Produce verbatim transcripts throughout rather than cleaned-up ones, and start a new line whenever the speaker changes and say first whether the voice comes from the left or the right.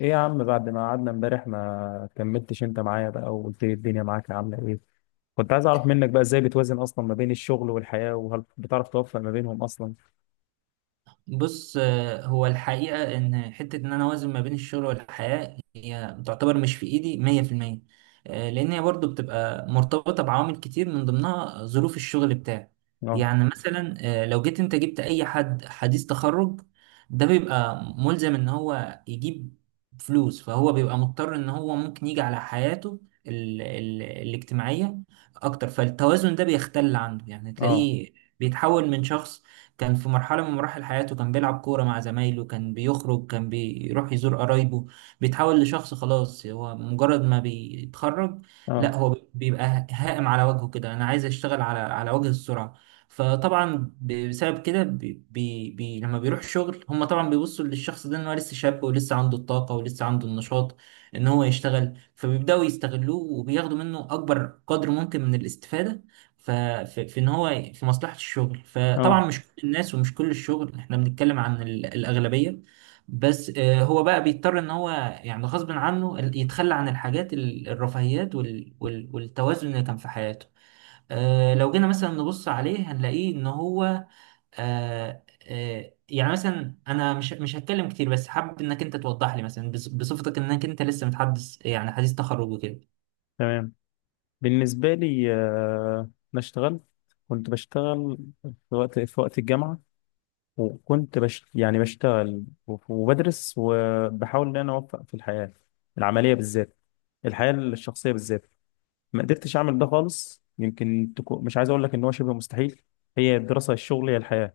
left: ايه يا عم، بعد ما قعدنا امبارح ما كملتش انت معايا بقى وقلت لي الدنيا معاك عامله ايه؟ كنت عايز اعرف منك بقى ازاي بتوازن اصلا ما بين الشغل والحياه، وهل بتعرف توفق ما بينهم اصلا؟
right: بص، آه، هو الحقيقة إن حتة إن أنا أوازن ما بين الشغل والحياة هي تعتبر مش في إيدي مية في المية. آه، لأن هي برضو بتبقى مرتبطة بعوامل كتير من ضمنها ظروف الشغل بتاعي.
left: اه.
right: يعني مثلا آه، لو جيت أنت جبت أي حد حديث تخرج، ده بيبقى ملزم إن هو يجيب فلوس، فهو بيبقى مضطر إن هو ممكن يجي على حياته ال ال الاجتماعية أكتر، فالتوازن ده بيختل عنده، يعني
left: اه.
right: تلاقيه بيتحول من شخص كان في مرحلة من مراحل حياته كان بيلعب كورة مع زمايله، كان بيخرج، كان بيروح يزور قرايبه، بيتحول لشخص خلاص هو مجرد ما بيتخرج، لا
left: اه.
right: هو بيبقى هائم على وجهه كده، أنا عايز أشتغل على على وجه السرعة. فطبعا بسبب كده بي بي بي لما بيروح شغل، هم طبعا بيبصوا للشخص ده ان هو لسه شاب، ولسه عنده الطاقة، ولسه عنده النشاط ان هو يشتغل، فبيبدأوا يستغلوه وبياخدوا منه اكبر قدر ممكن من الاستفادة ففي في ان هو في مصلحة الشغل. فطبعا
left: اه.
right: مش كل الناس ومش كل الشغل، احنا بنتكلم عن ال- الأغلبية. بس آه، هو بقى بيضطر ان هو يعني غصب عنه ال- يتخلى عن الحاجات ال- الرفاهيات وال- وال- والتوازن اللي كان في حياته. آه، لو جينا مثلا نبص عليه هنلاقيه ان هو آه، آه، يعني مثلا انا مش مش هتكلم كتير، بس حابب انك انت توضح لي مثلا بص- بصفتك انك انت لسه متحدث، يعني حديث تخرج وكده.
left: تمام. بالنسبه لي، آه، انا اشتغلت. كنت بشتغل في وقت في وقت الجامعه، وكنت بش يعني بشتغل وبدرس وبحاول ان انا اوفق في الحياه العمليه بالذات الحياه الشخصيه بالذات. ما قدرتش اعمل ده خالص، يمكن تكون، مش عايز اقول لك ان هو شبه مستحيل. هي الدراسه، الشغل، هي الحياه،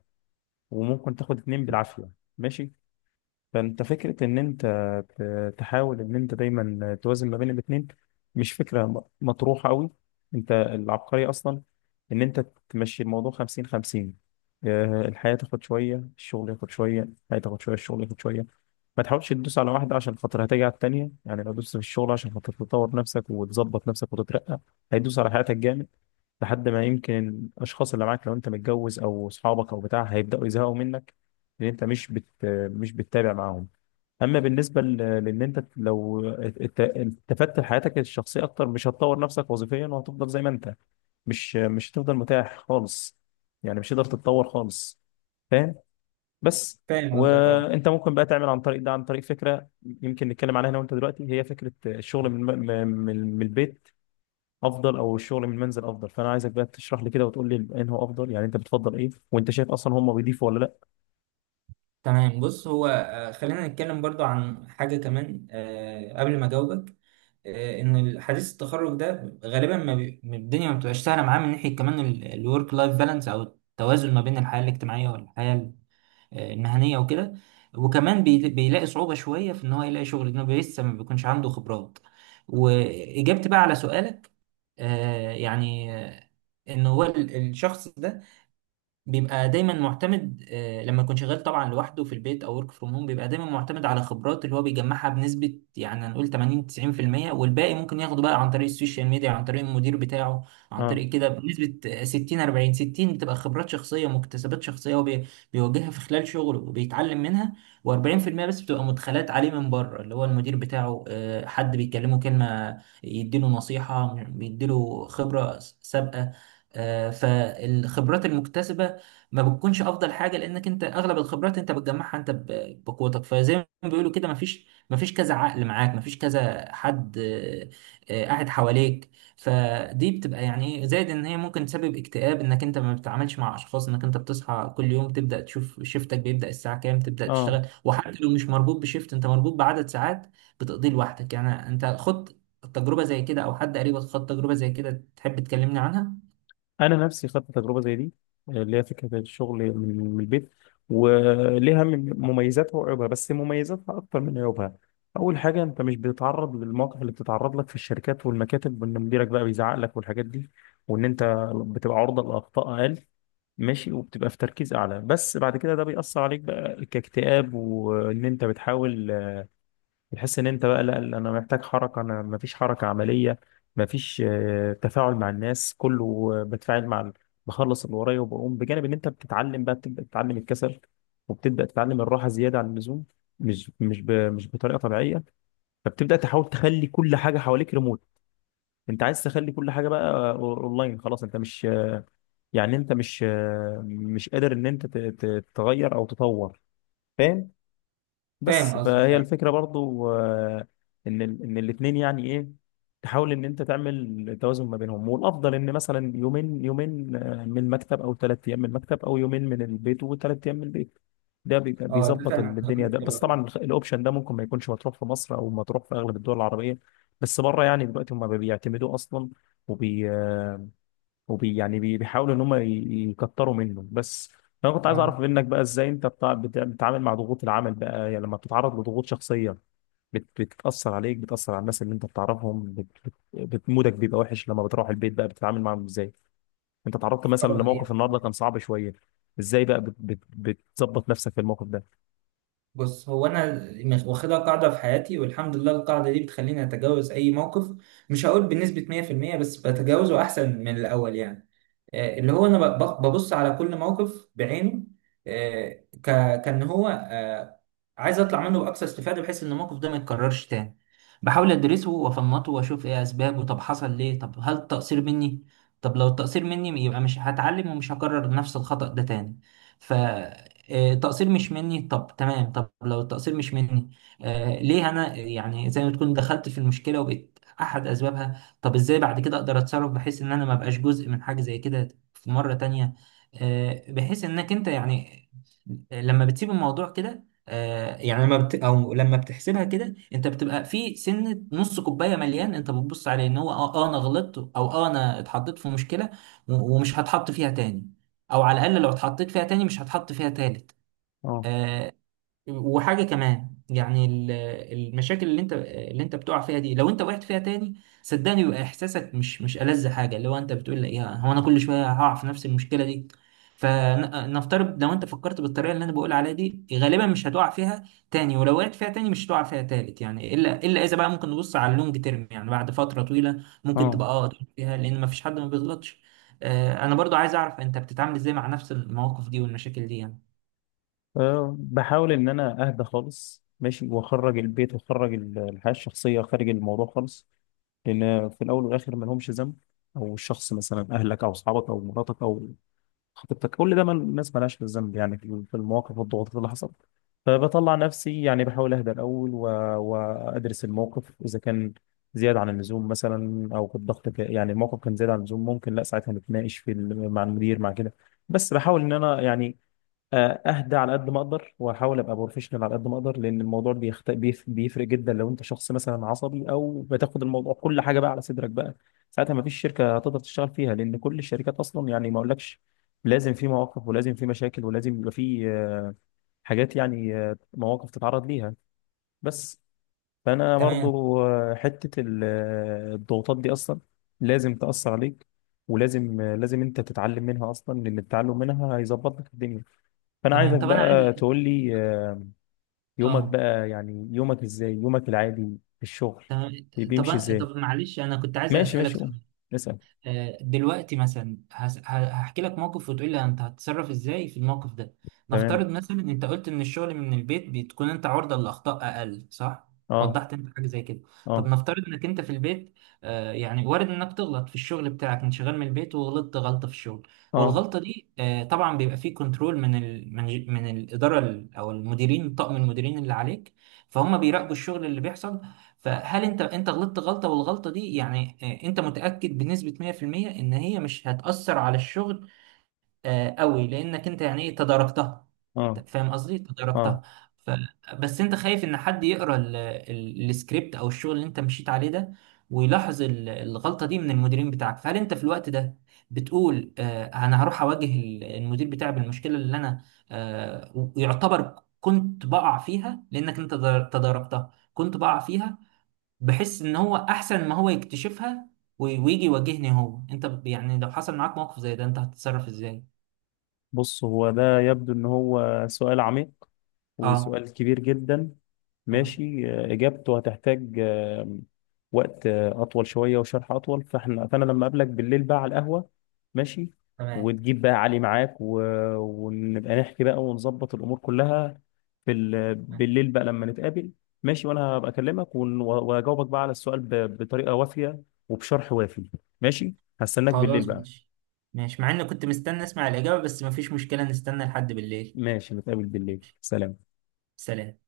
left: وممكن تاخد اتنين بالعافيه. ماشي. فانت فكرة ان انت ت- تحاول ان انت دايما توازن ما بين الاتنين مش فكرة م- مطروحة قوي. انت العبقرية اصلا ان انت تمشي الموضوع خمسين خمسين. آه، الحياة تاخد شوية، الشغل ياخد شوية، الحياة تاخد شوية، الشغل ياخد شوية. ما تحاولش تدوس على واحدة عشان خاطر هتيجي على التانية. يعني لو دوست في الشغل عشان خاطر تطور نفسك وتظبط نفسك وتترقى، هيدوس على حياتك جامد، لحد ما يمكن الأشخاص اللي معاك، لو أنت متجوز أو أصحابك أو بتاع، هيبدأوا يزهقوا منك، لأن أنت مش بت... مش بتتابع معاهم. اما بالنسبه ل- لان انت لو ات- التفت لحياتك الشخصيه اكتر مش هتطور نفسك وظيفيا، وهتفضل زي ما انت. مش مش هتفضل متاح خالص، يعني مش هتقدر تتطور خالص. فاهم؟ بس.
right: فاهم قصدك، اه.
left: وانت ممكن بقى تعمل عن طريق ده، عن طريق فكره يمكن نتكلم عليها انا وانت دلوقتي، هي فكره الشغل من الم- من من البيت افضل، او الشغل من المنزل افضل. فانا عايزك بقى تشرح لي كده وتقول لي انه افضل، يعني انت بتفضل ايه، وانت شايف اصلا هم بيضيفوا ولا لا؟
right: تمام، بص هو آه، خلينا نتكلم برضو عن حاجة كمان آه، قبل ما أجاوبك. آه، إن حديث التخرج ده غالبا ما بي... ما الدنيا ما بتبقاش سهلة معاه من ناحية كمان الورك لايف بالانس أو التوازن ما بين الحياة الاجتماعية والحياة ال- آه، المهنية وكده، وكمان بي... بيلاقي صعوبة شوية في إن هو يلاقي شغل لأنه لسه ما بيكونش عنده خبرات. وإجابتي بقى على سؤالك، آه، يعني آه، إن هو ال- الشخص ده بيبقى دايما معتمد، آه، لما يكون شغال طبعا لوحده في البيت او ورك فروم هوم، بيبقى دايما معتمد على خبرات اللي هو بيجمعها بنسبه يعني هنقول ثمانين تسعين في المية والباقي ممكن ياخده بقى عن طريق السوشيال ميديا، عن طريق المدير بتاعه، عن
left: اه.
right: طريق كده بنسبه آه، ستين أربعين ستين بتبقى خبرات شخصيه، مكتسبات شخصيه هو بي- بيواجهها في خلال شغله وبيتعلم منها، و40% بس بتبقى مدخلات عليه من بره، اللي هو المدير بتاعه، آه، حد بيكلمه كلمه، يديله نصيحه، بيديله خبره سابقه. آه، فالخبرات المكتسبة ما بتكونش افضل حاجه، لانك انت اغلب الخبرات انت بتجمعها انت ب- بقوتك. فزي ما بيقولوا كده، ما فيش ما فيش كذا عقل معاك، ما فيش كذا حد آه، آه، قاعد حواليك. فدي بتبقى يعني ايه زائد، ان هي ممكن تسبب اكتئاب، انك انت ما بتتعاملش مع اشخاص، انك انت بتصحى كل يوم تبدا تشوف شيفتك بيبدا الساعه كام، تبدا
left: اه.
right: تشتغل، وحتى لو مش مربوط بشيفت، انت مربوط بعدد ساعات بتقضيه لوحدك. يعني انت خدت تجربه زي كده او حد قريبك خد تجربه زي كده تحب تكلمني عنها؟
left: انا نفسي خدت تجربه زي دي، آه، اللي هي فكره الشغل من من البيت، وليها من مميزاتها وعيوبها، بس مميزاتها اكتر من عيوبها. اول حاجه، انت مش بتتعرض للمواقف اللي بتتعرض لك في الشركات والمكاتب، وان مديرك بقى بيزعق لك والحاجات دي، وان انت بتبقى عرضه لاخطاء اقل. ماشي. وبتبقى في تركيز اعلى. بس بعد كده ده بيأثر عليك بقى كاكتئاب، وان انت بتحاول تحس ان انت بقى، لا لا، انا محتاج حركه، انا مفيش حركه عمليه. مفيش آه، تفاعل مع الناس كله. آه، بتفاعل مع ال- بخلص اللي ورايا وبقوم، بجانب ان انت بتتعلم بقى، بتبدا تتعلم الكسل وبتبدا تتعلم الراحه زياده عن اللزوم، مش مش ب... مش بطريقه طبيعيه. فبتبدا تحاول تخلي كل حاجه حواليك ريموت، انت عايز تخلي كل حاجه بقى آه، اونلاين. خلاص، انت مش يعني انت مش آه، مش قادر ان انت ت- ت- تغير او تطور. فاهم؟
right: فاهم
left: بس
right: قصدك،
left: فهي
right: ايوه.
left: الفكرة برضو، آه، ان ال- ان الاتنين يعني ايه تحاول ان انت تعمل توازن ما بينهم. والافضل ان مثلا يومين يومين آه، من المكتب، او ثلاث ايام من المكتب، او يومين من البيت وثلاث ايام من البيت. ده بيبقى
right: اه ده
left: بيظبط
right: فعلا
left: ال- الدنيا
right: كلام
left: ده. بس
right: حلو أوي.
left: طبعا الخ- الاوبشن ده ممكن ما يكونش مطروح في مصر، او مطروح في اغلب الدول العربية. بس بره، يعني دلوقتي هم بيعتمدوه اصلا، وبي يعني بي- بيحاولوا ان هم ي- يكتروا منه بس. فانا كنت عايز
right: اه
left: اعرف منك بقى ازاي انت بتع- بت- بتتعامل مع ضغوط العمل بقى. يعني لما بتتعرض لضغوط شخصيه، بت- بتتاثر عليك، بتاثر على الناس اللي انت بتعرفهم، بت- بت- بت- مودك بيبقى وحش، لما بتروح البيت بقى بتتعامل معاهم ازاي؟ انت تعرضت مثلا
right: آه، هي-
left: لموقف النهارده كان صعب شويه، ازاي بقى بت- بت- بتظبط نفسك في الموقف ده؟
right: بص هو انا مخ- واخدها قاعده في حياتي، والحمد لله القاعده دي بتخليني اتجاوز اي موقف، مش هقول بنسبه مية بالمية، بس بتجاوزه احسن من الاول يعني. آه، اللي هو انا ب- ب- ببص على كل موقف بعينه، آه، ك- كان هو آه، عايز اطلع منه باقصى استفاده بحيث ان الموقف ده ما يتكررش تاني، بحاول ادرسه وافنطه واشوف ايه اسبابه، طب حصل ليه؟ طب هل التقصير مني؟ طب لو التقصير مني يبقى مش هتعلم، ومش هكرر نفس الخطأ ده تاني. ف آه، التقصير مش مني، طب تمام، طب لو التقصير مش مني، آه ليه انا يعني زي ما تكون دخلت في المشكله وبقيت احد اسبابها، طب ازاي بعد كده اقدر اتصرف بحيث ان انا ما ابقاش جزء من حاجه زي كده في مره تانية؟ آه بحيث انك انت يعني لما بتسيب الموضوع كده، آه يعني لما بت او لما بتحسبها كده انت بتبقى في سنه نص كوبايه مليان، انت بتبص عليه ان هو اه آه، انا غلطت، او اه انا اتحطيت في مشكله و- ومش هتحط فيها تاني، او على الاقل لو اتحطيت فيها تاني مش هتحط فيها تالت.
left: اه.
right: آه، وحاجة كمان يعني ال- المشاكل اللي انت اللي انت بتقع فيها دي، لو انت وقعت فيها تاني صدقني بيبقى احساسك مش مش ألذ حاجة، اللي هو انت بتقول لي يا هو انا كل شوية هقع في نفس المشكلة دي. فنفترض لو انت فكرت بالطريقة اللي انا بقول عليها دي غالبا مش هتقع فيها تاني، ولو وقعت فيها تاني مش هتقع فيها تالت، يعني الا الا اذا بقى ممكن نبص على اللونج تيرم يعني بعد فترة طويلة ممكن
left: اه.
right: تبقى اه تقع فيها لان مفيش حد ما بيغلطش. آه، انا برضو عايز اعرف انت بتتعامل ازاي مع نفس المواقف دي والمشاكل دي يعني؟
left: أه، بحاول إن أنا أهدى خالص. ماشي. وأخرج البيت، وأخرج ال- الحياة الشخصية خارج الموضوع خالص، لأن في الأول والآخر ما لهمش ذنب، أو الشخص، مثلا أهلك أو أصحابك أو مراتك أو خطيبتك، كل ده، ما الناس ما لهاش ذنب يعني في في المواقف والضغوطات اللي حصلت. فبطلع نفسي، يعني بحاول أهدى الأول، و... وأدرس الموقف إذا كان زيادة عن اللزوم مثلا، أو كان الضغط ك- يعني الموقف كان زيادة عن اللزوم، ممكن لا ساعتها نتناقش في ال- مع المدير، مع كده. بس بحاول إن أنا، يعني آه، اهدى على قد ما اقدر، واحاول ابقى بروفيشنال على قد ما اقدر، لان الموضوع بيخت... بيف... بيفرق جدا لو انت شخص مثلا عصبي، او بتاخد الموضوع كل حاجه بقى على صدرك بقى. ساعتها ما فيش شركه هتقدر تشتغل فيها، لان كل الشركات اصلا، يعني ما اقولكش، لازم في مواقف، ولازم في مشاكل، ولازم يبقى في آه، حاجات، يعني آه، مواقف تتعرض ليها بس. فانا
right: تمام.
left: برضو، آه، حته ال- آه، الضغوطات دي اصلا لازم تاثر عليك، ولازم آه، لازم انت تتعلم منها اصلا، لان التعلم منها هيظبط لك الدنيا. فانا
right: تمام،
left: عايزك
right: طب انا عايز،
left: بقى تقول لي آه، يومك
right: اه.
left: بقى، يعني يومك ازاي، يومك العادي في الشغل
right: تمام.
left: بي- بيمشي
right: طب
left: ازاي؟
right: طب معلش انا كنت عايز
left: ماشي
right: اسالك
left: ماشي، قول،
right: سؤال.
left: اسال.
right: آه، دلوقتي مثلا هس- ه- هحكي لك موقف وتقول لي انت هتتصرف ازاي في الموقف ده.
left: تمام.
right: نفترض مثلا انت قلت ان الشغل من البيت بتكون انت عرضة للاخطاء اقل، صح؟
left: اه.
right: وضحت انت حاجه زي كده. طب
left: اه.
right: نفترض انك انت في البيت، آه، يعني وارد انك تغلط في الشغل بتاعك، انت شغال من البيت وغلطت غلطه في الشغل،
left: اه.
right: والغلطه دي آه، طبعا بيبقى فيه كنترول من ال من ج- من الاداره ال- او المديرين، طاقم المديرين اللي عليك، فهم بيراقبوا الشغل اللي بيحصل. فهل انت انت غلطت غلطه والغلطه دي يعني آه، انت متاكد بنسبه مية بالمية ان هي مش هتاثر على الشغل آه، قوي لانك انت يعني ايه تداركتها،
left: اه.
right: أنت فاهم قصدي، تداركتها.
left: اه.
right: ف... بس انت خايف ان حد يقرا ال... ال... السكريبت او الشغل اللي انت مشيت عليه ده ويلاحظ ال- الغلطه دي من المديرين بتاعك. فهل انت في الوقت ده بتقول آه، انا هروح اواجه ال- المدير بتاعي بالمشكله اللي انا آه، ويعتبر كنت بقع فيها لانك انت تداركتها، كنت بقع فيها، بحس ان هو احسن ما هو يكتشفها وي- ويجي يواجهني هو انت ب- يعني لو حصل معاك موقف زي ده انت هتتصرف ازاي؟
left: بص، هو ده يبدو ان هو سؤال عميق،
right: اه.
left: وسؤال كبير جدا.
right: اه
left: ماشي. آه، اجابته هتحتاج آه، وقت آه، اطول شويه، وشرح اطول. فاحنا فانا لما اقابلك بالليل بقى على القهوه. ماشي.
right: تمام.
left: وتجيب بقى علي معاك، و... ونبقى نحكي بقى، ونظبط الامور كلها في ال...
right: تمام.
left: بالليل بقى لما نتقابل. ماشي. وانا هبقى اكلمك ون... واجاوبك بقى على السؤال ب... بطريقه وافيه، وبشرح وافي. ماشي. هستناك بالليل
right: خلاص
left: بقى.
right: ماشي. ماشي مع اني كنت مستني اسمع الاجابة، بس مفيش مشكلة نستنى لحد بالليل.
left: ماشي. نتقابل بالليل. سلام.
right: سلام.